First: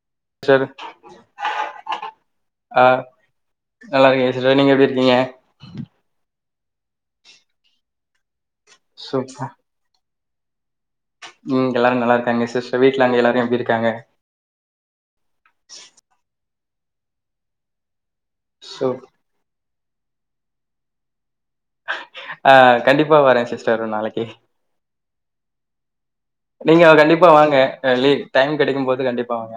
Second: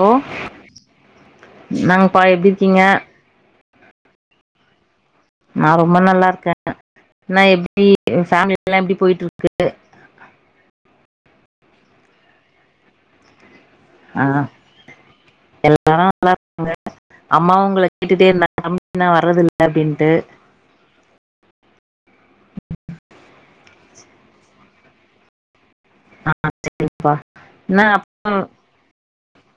Hello sister என்னங்கப்பா எப்டி இருக்கீங்க ஆ நல்லா இருக்கேங்க சிஸ்டர் நீங்க எப்டி இருக்கீங்க நா ரொம்ப நல்லா இருக்க நா எப்டி பமிலி எல்லா எப்டி போய்ட்டு சூப்பர் இருக்கு ம் எல்லாரு நல்லா இருக்காங்க சிஸ் வீட்ல அங்க எல்லாரு எப்டி இருக் ஆ எல்லாரு நல்லா அம்மா உங்கள கேட்டுட்டே இருந்தா சோ [unintelligible] வர்றதில்ல அப்டிண்டு ஆ கண்டிப்பா வரே சிஸ்டர் ஒரு நாளைக்கு ஆ நீங்க சரிப்பா கண்டிப்பா வாங்க என்ன லீ அப்புறோ டைம் கெடைக்கும் போது கண்டிப்பா வாங்க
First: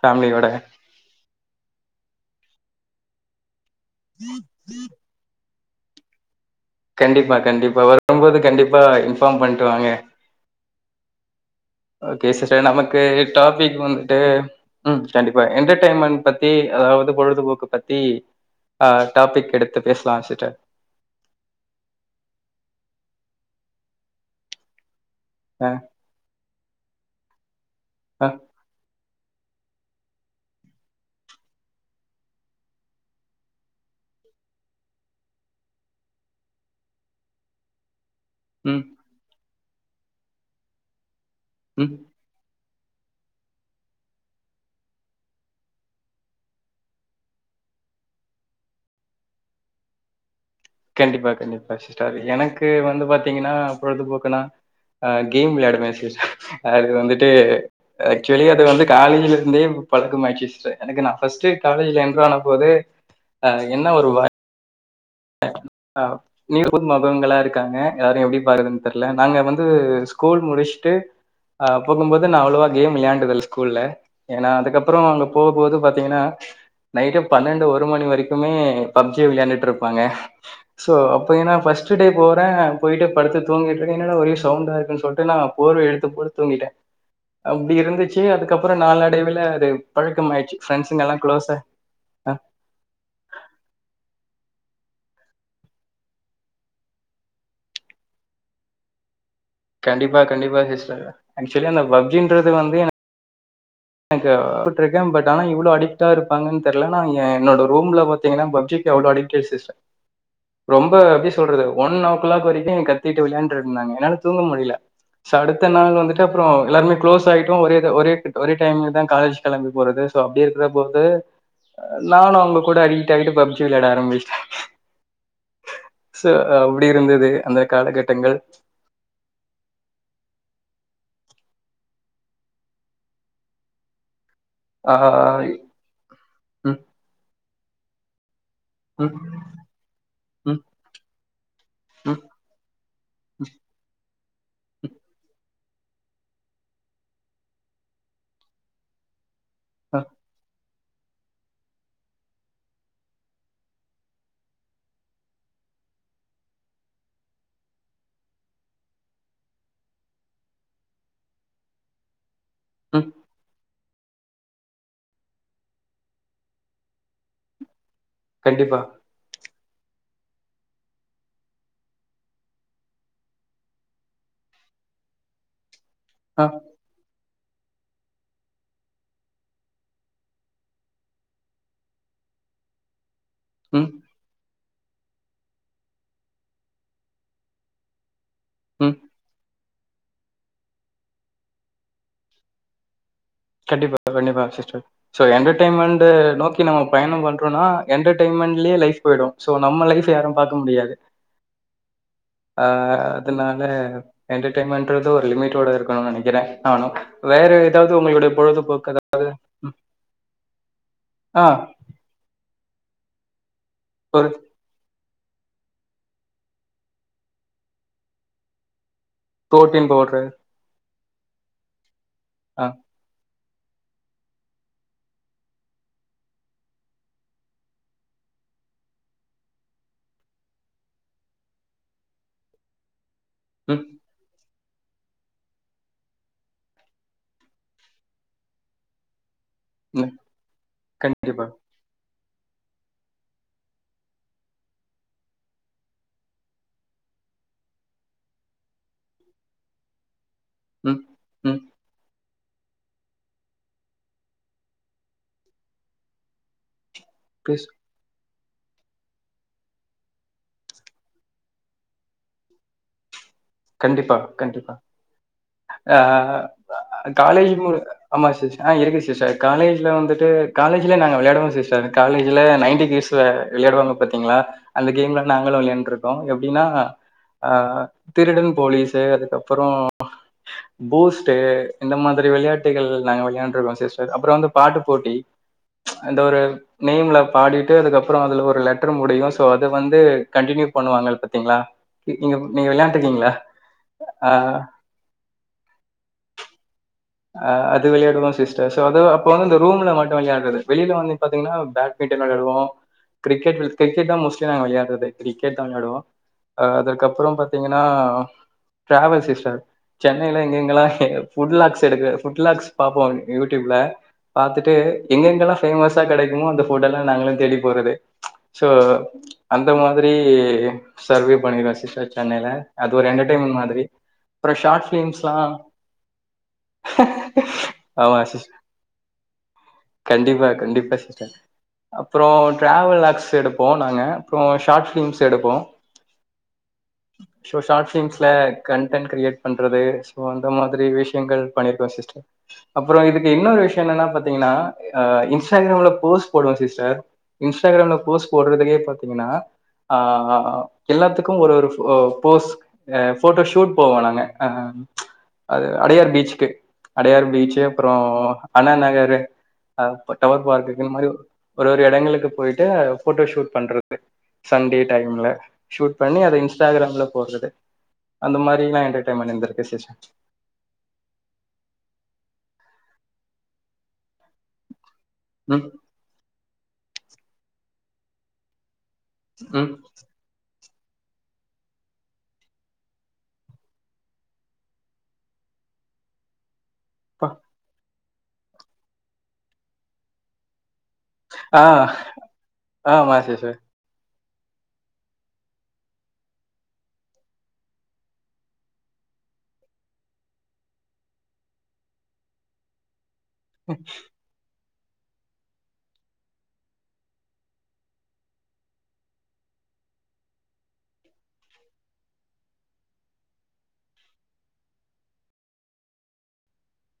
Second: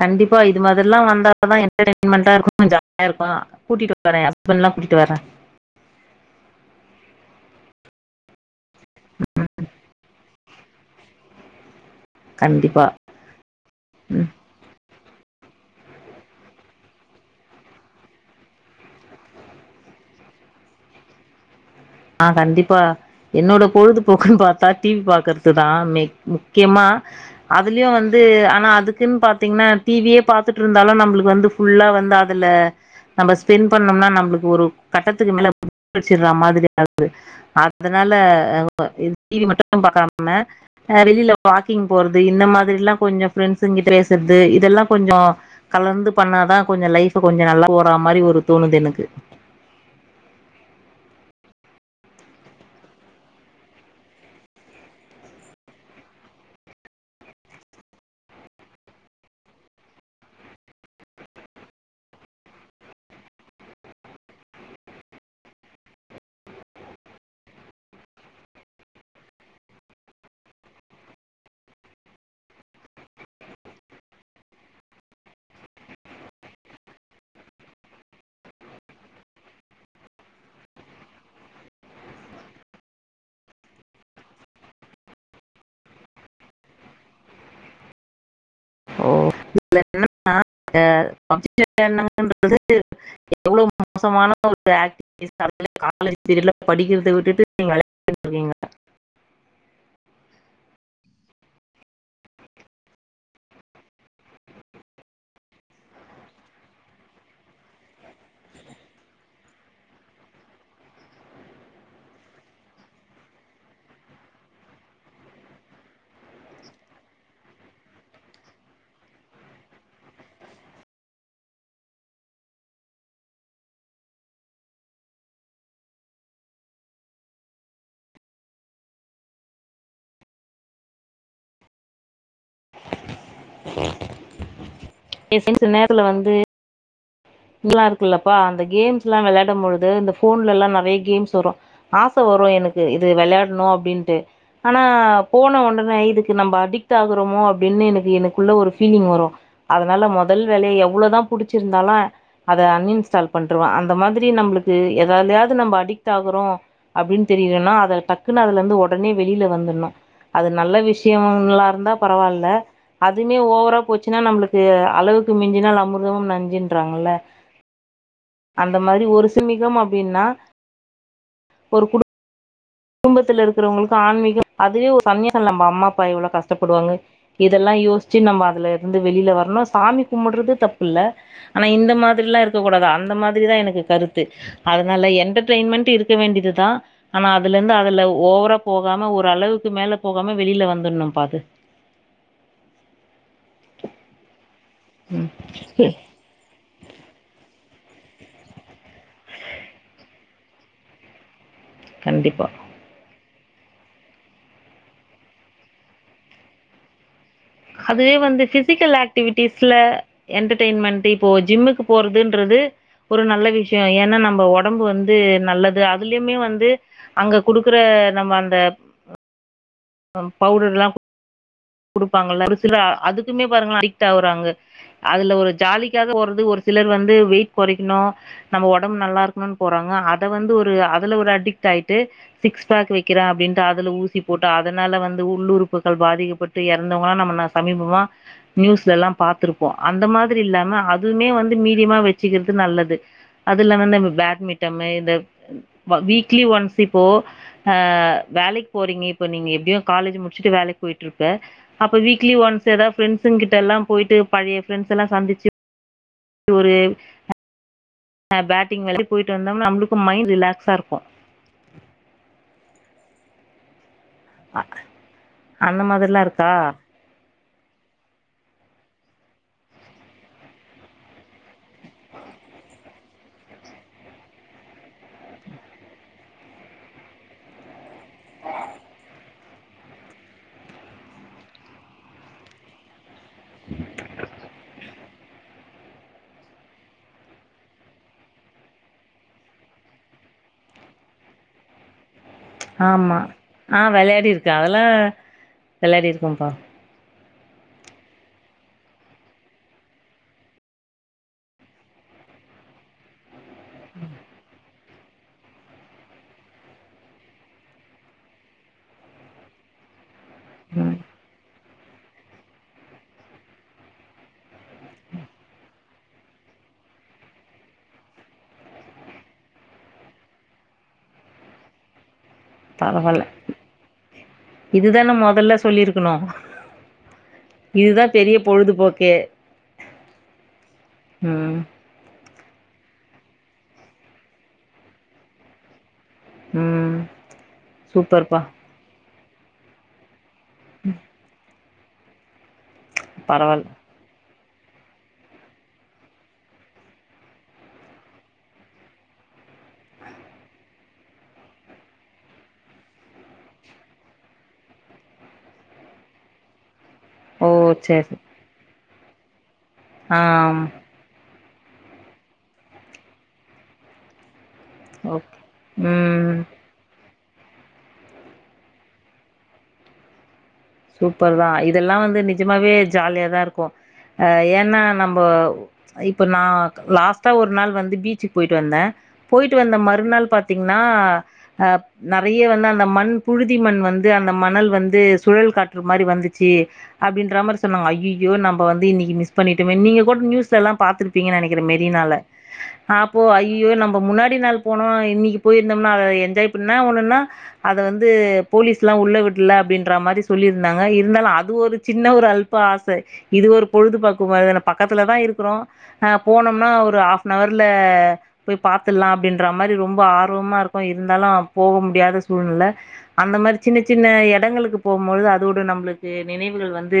கண்டிப்பா ஃபேமிலியோட இது மாதிரல்லா வந்த தா என்டர்டெய்ன்மெண்டா இருக்கு கொஞ்ச இருக்கு கூட்டிட்டு வர ஹஸ்பன்ட்ல்லா கூட்டிட்டு வர கண்டிப்பா கண்டிப்பா வரும்போது கண்டிப்பா இன்பாம் பண்ணிட்டு வாங்க ஓகே சிஸ்டர் கண்டிப்பா நமக்கு டாப்பிக் வந்துட்டு ம் கண்டிப்பா என்டர்டெய்ன்மெண்ட் பத்தி அதாவது பொழுதுபோக்கு பத்தி ஆ டாபிக் எடுத்து பேசலா சிஸ்டர் ஆ கண்டிப்பா என்னோட பொழுதுபோக்குன் பாத்தா டிவி பா கற்துதா ஆ மே முக் க்கியமா அதுலயும் வந்த ஆ ஆனா அதுக்கு திம் பாத்தீங்னா டிவியே பாத்துட்ருந்தாலும் நம்ளுக்கு வந்து ஃபுல்லா வந்து அதுல நம்ம ஸ்பெண்ட் பண்னோம்னா நம்ளுக்கு ஒரு கட்டத்துக்கு மேல [inaudible] முச்சிறா மாதிரி அது ஆ [unintelligible] அதனால ம் டிவி மட்டும் க்கும் பாக்காம வெளில வாக்கிங் ம் போறது இந்த மாரி யொல்லா கொஞ்சொ ப்ரெண்ட்ஸ் கிட்ட பேசற்து இதெல்லா கொஞ்சொ கலர்ந்து பண்ணாதா கொஞ்சொ லைஃப் கொஞ்சொ நல்லா போற மாரி ஒரு தோணுது எனக்கு கண்டிப்பா கண்டிப்பா சிஸ்டர் எனக்கு வந்து பாத்தீங்கன்னா பொழுதுபோக்குனா அஹ் கேம் விளையாடுவே சிஸ் அது வந்துட்டு ஆக்சுவலி அது வந்து காலேஜ்ல இருந்தே பழக்கமாயிட்சி சிஸடர் எனக்கு நா ஃபஸ்ட்டு காலேஜ்ல என்டர் ஆன போது அஹ் என்ன ஒரு வ அஹ் அ நியூ மொகங்களா இருக்காங்க யாரயு எப்டி பாக்கருதுன்னு தெர்ல நாங்க வந்து ஸ்கூல் முடிச்ட்டு அஹ் போகும்போது நா அவ்வளோவா கேம் வெளையாண்டதில் ஸ்கூல்ல ஏன்னா அதுக்கப்பறொ அங்க போம்போது பாத்தீங்கன்னா நைட்டு பன்னெண்டு ஒரு மணி வரைக்குமே பப்ஜிய வெளையாண்டுட்ருப் ப்பாங்க சோ பாத்தீங்கனா ஃபஸ்ட்டு டே போறே போய்ட்டு படுத்து தூங்கிட்ருக்கே என்னடா ஒரே சவுண்டா இருக்கு சொல்டு நா போர்வைய எடுத்து போத்தி தூங்கிட்டே அப்டி இருந்துச்சு அதுக்கப்பறொ நாளா இதுல என்னன்னா எல்லாம் அஹ் குளோஸா அ [inaudible] எவ்வளவு மோசமான [inaudible] ஆக்டிவிடீஸ் நட்க்குது காலேஜ் பீரியட்ல படிக்கிறத விட்டுட்டு நீங்க வெளயாண்டுட்ருக்கீங்க கண்டிப்பா கண்டிப்பா சிஸ்டர் ஆக்சுவலி அந்த பப்ஜின்றது வந்து எனக் எனக்கு பட்றுக்கே ஆனா இவ்ளோ அடிக்டா இருப்பாங்கன்னு தெரில நா என்னோட ரூம்ல பாத்தீங்கன்னா பப்ஜிக்கு அவளோ அடிக்டிவ் சிஸ்டர் ரொம்ப எப்டி சொல்றது ஒன் ஓ கிளாக் வரைக்கு கத்திட்டு வெளையாண்டிருந்தாங்க என்னால தூங்க முடில சோ அடுத்த நாள் வந்துட்டு அப்பறொ எல்லாருமே க்ளோஸ் ஆயிட்டோ ஒரே த ஒரே ஒரே டைம்லதா காலேஜ் கெளம்பி போறது சோ அப்டி இருக்கிறப்போ வந்து நானு அவங்க கூட அடிக்ட் ஆய்ட்டு பப்ஜி வெளையாட ஆரம்பிச்ட்டே சோ அப்டி இருந்துது அந்த காலகட்டங்கள் ஆ த சின்ஸ் நேர்ல வந்து ம் நல்லா இருக்குல்ல ப்பா அந்த ம் கேம்ஸ்லா வெளையாடும் பொழுது இந்த ம் ஃபோன்லலா நறைய கேம்ஸ் வரு ஆச ம் வரு எனக்கு இது வெளையாட்ணு அப்டின்ட்டு ஆனா ஃபோன ஒன்னு ஆனா இதுக்கு நம்ப அடிக்ட் ஆகுறோமோ அப்டின்னு எனக்கு எனக்குள்ள ஒரு ஃபீலிங் வரு அதனால ம் மொதல் வேலையா எவ் ளோதா புடிச்சிருந்தாலு அ அத அன்இன்ஸ்டால் பண்ருவெ அந்த மாதிரி நம்ளுக்கு எதாலயாவது நம்ம அடிக்ட் ஆகுறோ அப்டின்னு தெரியுதுன்னா அத டக்குன்னு அதுல இருந்து ஒடனே வெளில வந்துட்ணு அது நல்ல விஷயொங்க்ள்லா இருந்தா பரவாயில்ல ம் அதுமே ஓவரா போ ச்சுனா நம்ளுக்கு அளவுக்கு மிஞ்சினால் அமிர்தமும் நஞ்சன்றாங்கள்ல அந்த கண்டிப்பா மாரி ஒரு சிமி மம் அப்டின்னா ஒரு குடு ம்பத்துல இருக்குறவங்களுக்கு ஆன்மீகம் அதுவே ஒரு சன்னியாசம் நம்ம அம்மா அப்பா எவ்வளோ ஆ கஷ்டப்படுவாங்க இதெல்லா யோஸ்ச்சு நம்ம அதுல இருந்து வெளில வரணும் சாமி கும்புடுறது தப்பு இல்ல ஆனா இந்த மாதிரில்லா இருக்கக் கூடாது அந்த மாரி திரிதா எனக்கு ம் கருத்து அதனால என்டர்டெயின்மென்ட் இருக்க வேண்டியதுதா ஆனா துல இருந்து அதுல ஓவ ரா ம் போகாம ஒரு அளவு க்கு மேல போகாம வெளில வந்துணும்பா அது கண்டிப்பா கண்ணிப்பாங்க சிஸ் டர் சோ ம் என்டர்டெய்ன்மெண்ட்டு நோக்கி நம்ம பயணொ பண்றோனா என்டர்டெயன்மெண்ட்லேயே லைஃப் போயிடு சோ நம்ம லைஃப யாரு பாக்க முடியாது கண்டிப்பா ஆஹ் அ அதனால என்டர்டைன்மென்றது ஒரு லிமிட்டோட இருக்கணுனு நெனைக்கிறே நானு வேற எதாவ்து உங்களுட இந்த ஃபிசிக்கல் ஆக்டிவிட்டிஸ்ல என்டர்டயின்மெண்ட் இப்போ ஆ ஜிம்முக்கு போறதுன்றது ஒரு நல்ல விஷ் யோ ஏனா ஒரு நம்ம ஒடம்பு வந் து நல்லது அதுலயுமே வந்து அங்க குடுக்குற நம்ம அந்த தோட்டின் போடுற குடுப்பாங்கள ஒரு சில அதுக் குமே பாருங்களே அயிட் ஆவுறாங்க அதுல ஒரு ஜாலிக்காக போறது ஒரு சிலர் வந்து வெயிட் கொறைக்கணு நம்ம ஒடம்பு நல்லா இருக்கணுனு போறாங்க அத வந்து அதுல ஒரு அடிக்ட் ஆயிட்டு சிக்ஸ் பேக் வக் கிற அப்டின்ட்டு ம் அது ஊசி போட் டு அதனால வந்து உள்ளுறுப்புகள் பாதிக்கப்பட்டு எறந்தவங்கள நம்ம ந சமீபமா நியூஸ்லலா பாத்துரு ப்போ அந்த ம், மாதிரி இல்லாம அதுமே கண்டிப்பா வந்து மீடியமா வெ சீக்கரது நல்லது அதுல்லாம இந்த பேட்மிட்டமு இந்த வ வீக்லி ஒன்ஸ் இப்போ அ வேலைக்கு போறீங்க ப்போ நீங்க எப்படியு காலஜ் மு டிச்சிட்டு வேலைக்கு ம் போயிட்டு இருப்ப ம் அப்ப வீ க்லி ஒன்ஸ் ஏதா ஃப்ரண்டஸு கிட்ட எல்லா போயிட்டு பழைய ஃப்ரண்ட்ஸ் எல்லா சந்திச்சு ஒரு பிஸ் அ பேட்டிங் வேல போயிட்டு வந்தோம்னா நம்மளுக்கும் மைண்ட் ரிலாக்ஸா இருக்கும் கண்டிப் பா கண்டிப்பா அந்த ஆ மாதிரில்லா இருக்கா காலேஜ் மு ஆமா சிஸ் ஆ இருக்கு சிஸ் காலேஜ்ல வந்துட்டு காலேஜ்ல நாங்க விளையாடுவோம் சிஸ்டர் காலேஜ்ல நைன்டி கீஸு விளையாடுவாங்க பாத்தீங்களா அந்த கேம்லா நாங்களும் விளையாண்ருக்கோ எப்டின்னா அ திருடன் போலீஸு அதுக்கப்புறோ பூஸ்ட்டு இந்த மாதிரி விளையாட்டுகள் நாங்க வெளையாண்டுருக்கோ சிஸ்டர் அப்றோ வந்து பாட்டு போட்டி அந்த ஒரு நேம்ல பாடிட்டு அதுக்கப்புறோ அதுல ஒரு லெட்டர் முடியு சோ அது வந்து கண்டினியூ பண்ணுவாங்கள் பாத்தீங்களா நீ- நீங்க நீங்க ஆமா விளையாண்டுருக்கீங்களா? ஆ வெளையாடி ஆ இருக்கேன் அதெல்லா வெளாடி இருக்கோம்ப்பா அ அது விளையாடுவம் சிஸ்டர் ஸோ அது அப்ப வந்து இந்த ரூம்ல மட்டும் விளையாடுறது வெளியில வந்து பாத்தீங்கன்னா பேட்மிட்டன் வெளையாடுவோம் கிரிக் கெட் கெரிக்கெட் தா மோஸ்ட்லி நாங்க விளையாடுறது கிரிக்கெட் தா விளையாடுவோம் அ அதற்கப்புறம் பாத்தீங்கன்னா டிராவல் சிஸ்டர் சென்னைல எங்க எங்கலா ம் புட் லாக்ஸ் எடுக்ற ஃபுட் லாக்ஸ் பாப்போம் யூட்யூப்ல பாத்துட்டு எங்கெங்கல்லா ஃபேமஸா கெடைக்குமோ அந்த ஃபுட்டெல்லா நாங்களும் தேடி போறது சோ அந்த மாதிரி சர்வே பண்ணிருக்கேன் சிஸ்டர் சென்னையில அது ஒரு பரவால்ல என்டர்டெயின்மென் மாதிரி அப்புறம் ஷார்ட் இதுதான பிலிம்ஸ்லா மொதல்ல சொல்லிருக்கணு [inaudible] இதுதா ஆமா பெரிய சிஸ் பொழுதுபோக்கே கண்டிப்பா கண்டிப்பா சிஸடர் ம் அப்றோ ட்ராாவல் எக்ஸ் எடுப்போ‌ நாங்க அப்றோ ஷார்ட் ஃபிலிம்ஸ் எடுப்போ ம் சோ ஷார்ட் ஃபிலிம்ஸ்ல சூப்பர்ப்பா கண்டன் கிரியேட் பண்றது சோ அந்த மாதிரி விஷ் பண்ணிருக்கோ சிஸ்டர் அப்றோ இதுக்கு இன்னொரு பரவால்ல விஷயோ என்னா பாத் பாத்தீங்கன்னா இன்ஸ்டாகிராம்ல போஸ்ட் போடுவேன் சிஸ்டர் இன்ஸ்டாகிராம்ல போஸ்ட் போடறதுலே பாத்தீங்கன்னா ஆ எல்லாத்துக்கு ஒரு ஒரு போஸ் போட்டோ ஷூட் போவோ நாங்க ஆ [unintelligible] அடையார் பீச்க்கு அடையார் ஓ பீச்சு அப்பறோ சேரி அண்ணா நகர் [inaudible] அப்ப ஆ டவர் பார்க்க மாரி ஒரு ஒரு இடங்களுக்கு போயிட்டு போட்டோ ஷூட் பண்றது சண்டே டைம்ல ஓகே ஷூட் பண்ணி ம் அதை இன்ஸ்டாகிராம்ல போறது அந்த மாரி எல்லா என்டர்டைமன்ட் இருந்திருக்கு சிஸ் சூப்பர் தான் இதெல்லா வந்து நிஜமாவே ஜாலியாதான் இருக்கு அஹ் ஏன்னா நம்ம ம் இப்போ இப்போ நான் லாஸ்ட்டா ஒரு நாள் வந்து பீச்சுக்கு போயிவிட்டு வந்தேன் போயிட்டு ம் வந்த மறுநாள் பாத் தீங்னா நிறைய வந்து அந்த மண் புழுதி மண் வந்து அந்த மணல் வந்து சுழல் காற் று மாரி வந்துச்சு அப்படின்ற மாரி சொன்னாங்க ஐய யோ நம்ம வந்து இன்னைக்கு மிஸ் பண்ணிட்டோமே நீங்க கூட நியூஸ்ல எல்லாம் பாார்த்திருப்பீங்க ஆ நினைக்கிறன் மெரினால ஆமா நாப்போ ஐ சிஸ்டர் ஐயோ நம்ம முன்னாடி டி நாள் போனோ இன்னைக்கு போயிருந்தோம்னா அத என்ஜாய் பண்ண ஒன்னா ஒன்னுனா அதை வந்து போலீஸ் எல்லா உள்ள விடல அப்படின்ற மாரி சொல்லியிருந்தாங்க இருந்தாலு அது ஒரு சின்ன ஒரு அல்பா ஆச இது ஒரு பொழுது பா்க்கு மாரிதான பக்கத்துல தான் இருக்கிறோ ஹ போனோம்னா ஒரு ஆஹாப்ன்ர்ல போய் பார்த்தடலா அப்படின்ற மாரி ரொம்ப ஆர்வமா இருக்கு இருந்தாலு போக முடியாத சூழ்நில அந்த மாரி சின்ன சின்ன இடங்களுக்கு போம் பொழுது அதோடு நம்மளுக்கு நினைவுகள் வந்து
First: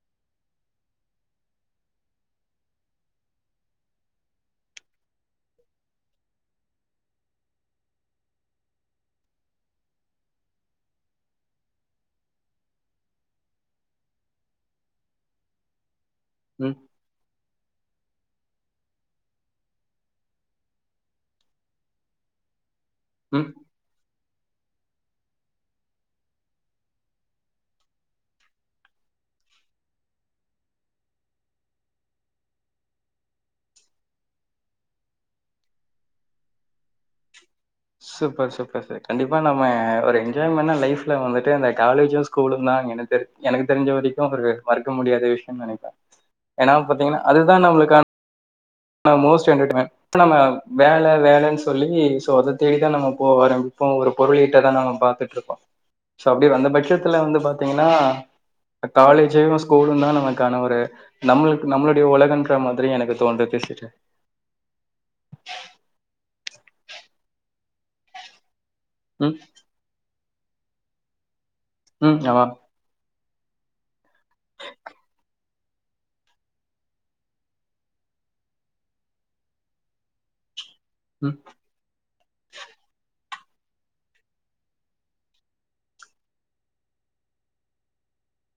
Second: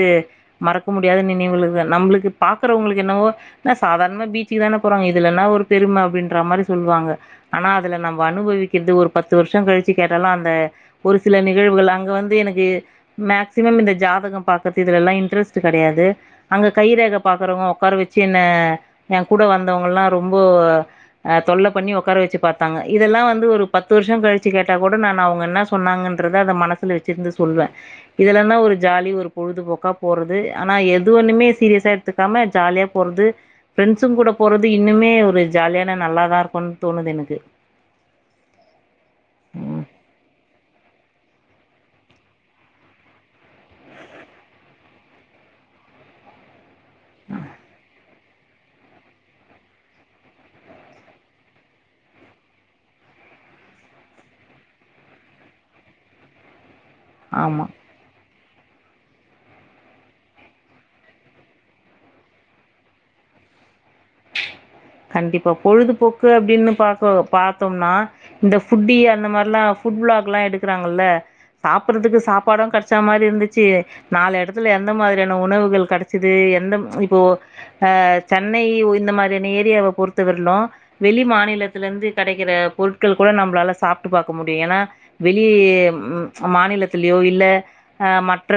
மறக்க முடியாத நினைவுகள் நம்மளுக்கு பாார்க்கறவங்களுக்கு என்னவோ ஏன்ன சாதாரணமாக பீச்சுக்கு தானே போறாங்க இதுலன்னா ஒரு பெருமை அப்படின்ற மாரி சொல்லுவாங்க ஆனால் அததுல நம்ம அனுபவிக்கிறது ஒரு பத்து வருஷம் கழிச்சு கேட்டாலு அந்த ஒரு சில நிகழ்வுகள் அங்கே வந்து எனக்கு மேக்சிமம் இந்த ஜாதகம் பாக்கறது இதுலலா இன்ட்ரெஸ்ட் கிடையாது அங்க ம் கை ரேக பாக்குறவுங்க உட்கார வச் சின்ன என் கூட வந்தவங்கல்லா ரொம்ப தொல்ல பண்ணி உட்கார வச்சு பாத் தாங்க இதெல்லா வந்து ம் ஒரு பத்து வருஷம் கழிச்சு கேட் டா கூட நான் அவங்க என்ன சொன்னாங்கன்றத அத மனசுல வச்சிருந்து சொல்லுவேன் இதுல தான் ஒரு ஜாலி ஒரு பொழுதுபோக்கா போறது ஆனா எது ஒண்ணுமே சீரியஸா எடுத்துக்காம ஜாலியா போறது ஃப்ரெண்ட்ஸும் கூட போறது இன்னுமே ஒரு ஜாலியான நல்லாதான் இருக்கும்னு தோணுது எனக்கு சூப்பர் சூப்பர் ச கண்டிப்பா நம்ம ம் ஒரு என்ஜாய்ம லைஃப்ல வந்துட்டு இந்த காலேஜு ஸ்கூலு தா என தெ எனக்கு தெரிஞ்ச வரைக்கு ஒரு மறக்க முடியாத விஷயம்னு நினைப்பேன் ஏன்னா பாத்தீங்கன்னா அதுதான் நம்மளுக்கான நம்ம வேலை வேலைன்னு சொல்லி ஸோ அத தேடிதான் நம்ம போ ஆரம்பிப்போ ஒரு பொருளீட்ட தான் நம்ம பாத்துட்டு இருப்போ ஸோ அப்டி அந்த பட்ச த்துல வந்து ஆமா பாத்தீங்கன்னா காலேஜு ஸ்கூலு தா நமக்கான ஒரு நம்மளுக்கு நம்மளுடைய உலகன்ற மாதிரி எனக்கு தோன்றது சரி கண்டிப்பா பொழுதுபோக்கு அப்டின்னு பாக்க பாத்தோம்னா இந்த புட்டி அந்த ம் மாதிரிலா ப்புட் லா ல்லாம் எடுக்குறாங்கல்ல சாப்பிடறதுக்கு ம் ஆமா சாப்பாடும் கெடச்ச மாரி இருந்துச்சு நாலு இடத்துல எந்த மாரியான உணவுகள் கிடைச்சது எந்த இப்போ சென்னைய இந்த மாரியான ஏரியாவ பொறுத்த வரலு வெளி மாநிலத்தில இருந்து கிடைக்கிற பொருட்கள் கூட நம்மளால சாப்பிட்டு பாக்க முடியு ஏன்னா வெளி மாநிலத்திலயோ இல்ல மற்ற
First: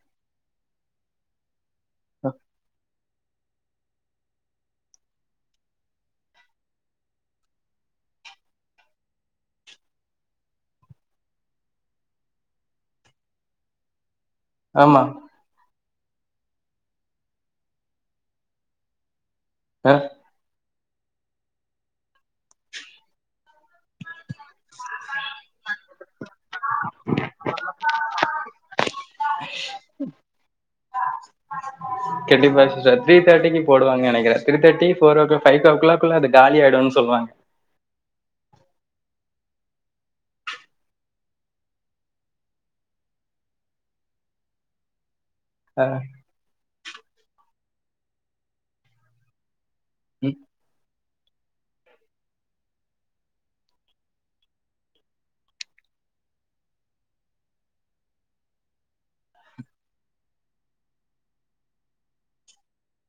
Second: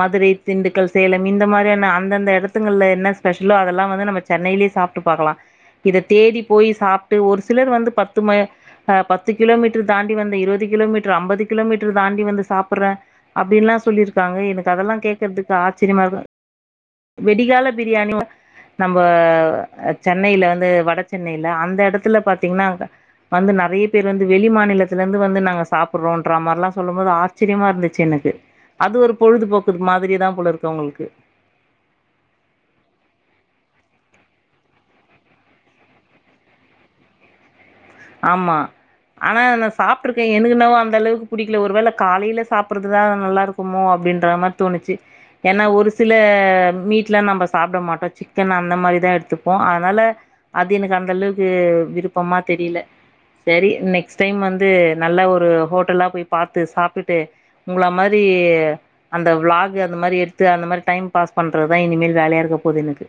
மதுரை திண்டுக்கல் சேலம் இந்த மாரியான அந்தந்த ம் எடத்துங்கள்ள என்ன ஸ்பெஷலோ அதெல்லா வந்து நம்ம சென்னைலயே சாப்ட்டு பாக்கலா இத தேடி போய் சாப்ட்டு ஒரு சிலர் வந்து பத்து பத்து கிலோமீட்டர் தாண்டி வந்து இருபது கிலோமீட்டர் ஐம்பது கிலோமீட்டர் தாண்டி வந்து சாப்பிடுறே அப்படின்ல்லா சொல்லிரு இருக்காங்க எனக்கு அதெல்லா ஆமா கேடக்குறதுக்கு ஆ சினிமாதா விடிகால பிரியாணி நம்ப அ சென்னையில வந்து வ சென்னையில அந்த இடத்துல பாத்தீங்கன்னா வந்து நிறைய பேர் வந்து வெளி மாநிலத்தில இருந்து வந்து நாங்க சாப்பிடுறோம்ன்ற மாரிலா சொல்லும் போது ஆச்சரியமா இருந்துச்சு எனக்கு அது ஒரு பொழுதுபோக்கு மாதிரிதான் போல இருக்கு அவுங்களுக்கு போடுவாங்க நினைக்கிறே three thirty four o'clock by ஓ கிளாக்குள்ள அது காலி ஆயிடும்னு சொல்லுவாங்க ஆமா ஆனா நான் சாப்ட்டு இருக்கேன் எனக்கென்னவோ அந்த அளவுக்கு பிடிக்கல ஒருவேள காலைல சாப்டுறதுதான் நல்லா இருக்குமோ அப்டின்ற மாரி தோணுச்சு ஏன்னா அ ஒரு சில மீட்லாம் நம்ப சாப்பிட மாட்டோ சிக்கன் அந்த மாரிதா எடுத்துப்போ அதனால ம். அது எனக்க அந்த அளவுக்கு விருப்பமா தெரியல சரி நெக்ஸ்ட் டைம் வந்து நல்ல ஒரு ஹோட்டலா போய் பாத்து சாப்ட்டுட்டு உங்கள மாரி அந்த விளாக் அந்த மாரி எடுத்து அந்த மாரி டைம் பாஸ் பண்றதுதான் இனிமேல் ஜாலியா இருக்க போது எனக்கு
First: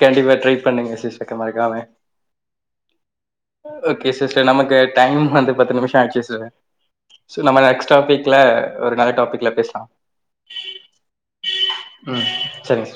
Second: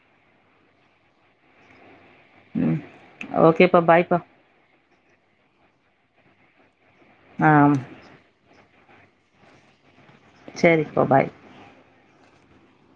கண்டிப்பா ட்ரை பண்ணுங்க சிஷ்டர் க்கானே உம் ஓகே சிஸ்டர் நமக்கு டைம் வந்து பத்து நிமிஷ ஆச்சு சோ ஆ நம்ம நெக்ஸ்ட் டாபிக்ல ஒரு நல்ல டாபிக்ல பேசலா சரிப்பா பாய் உம் சரிங்க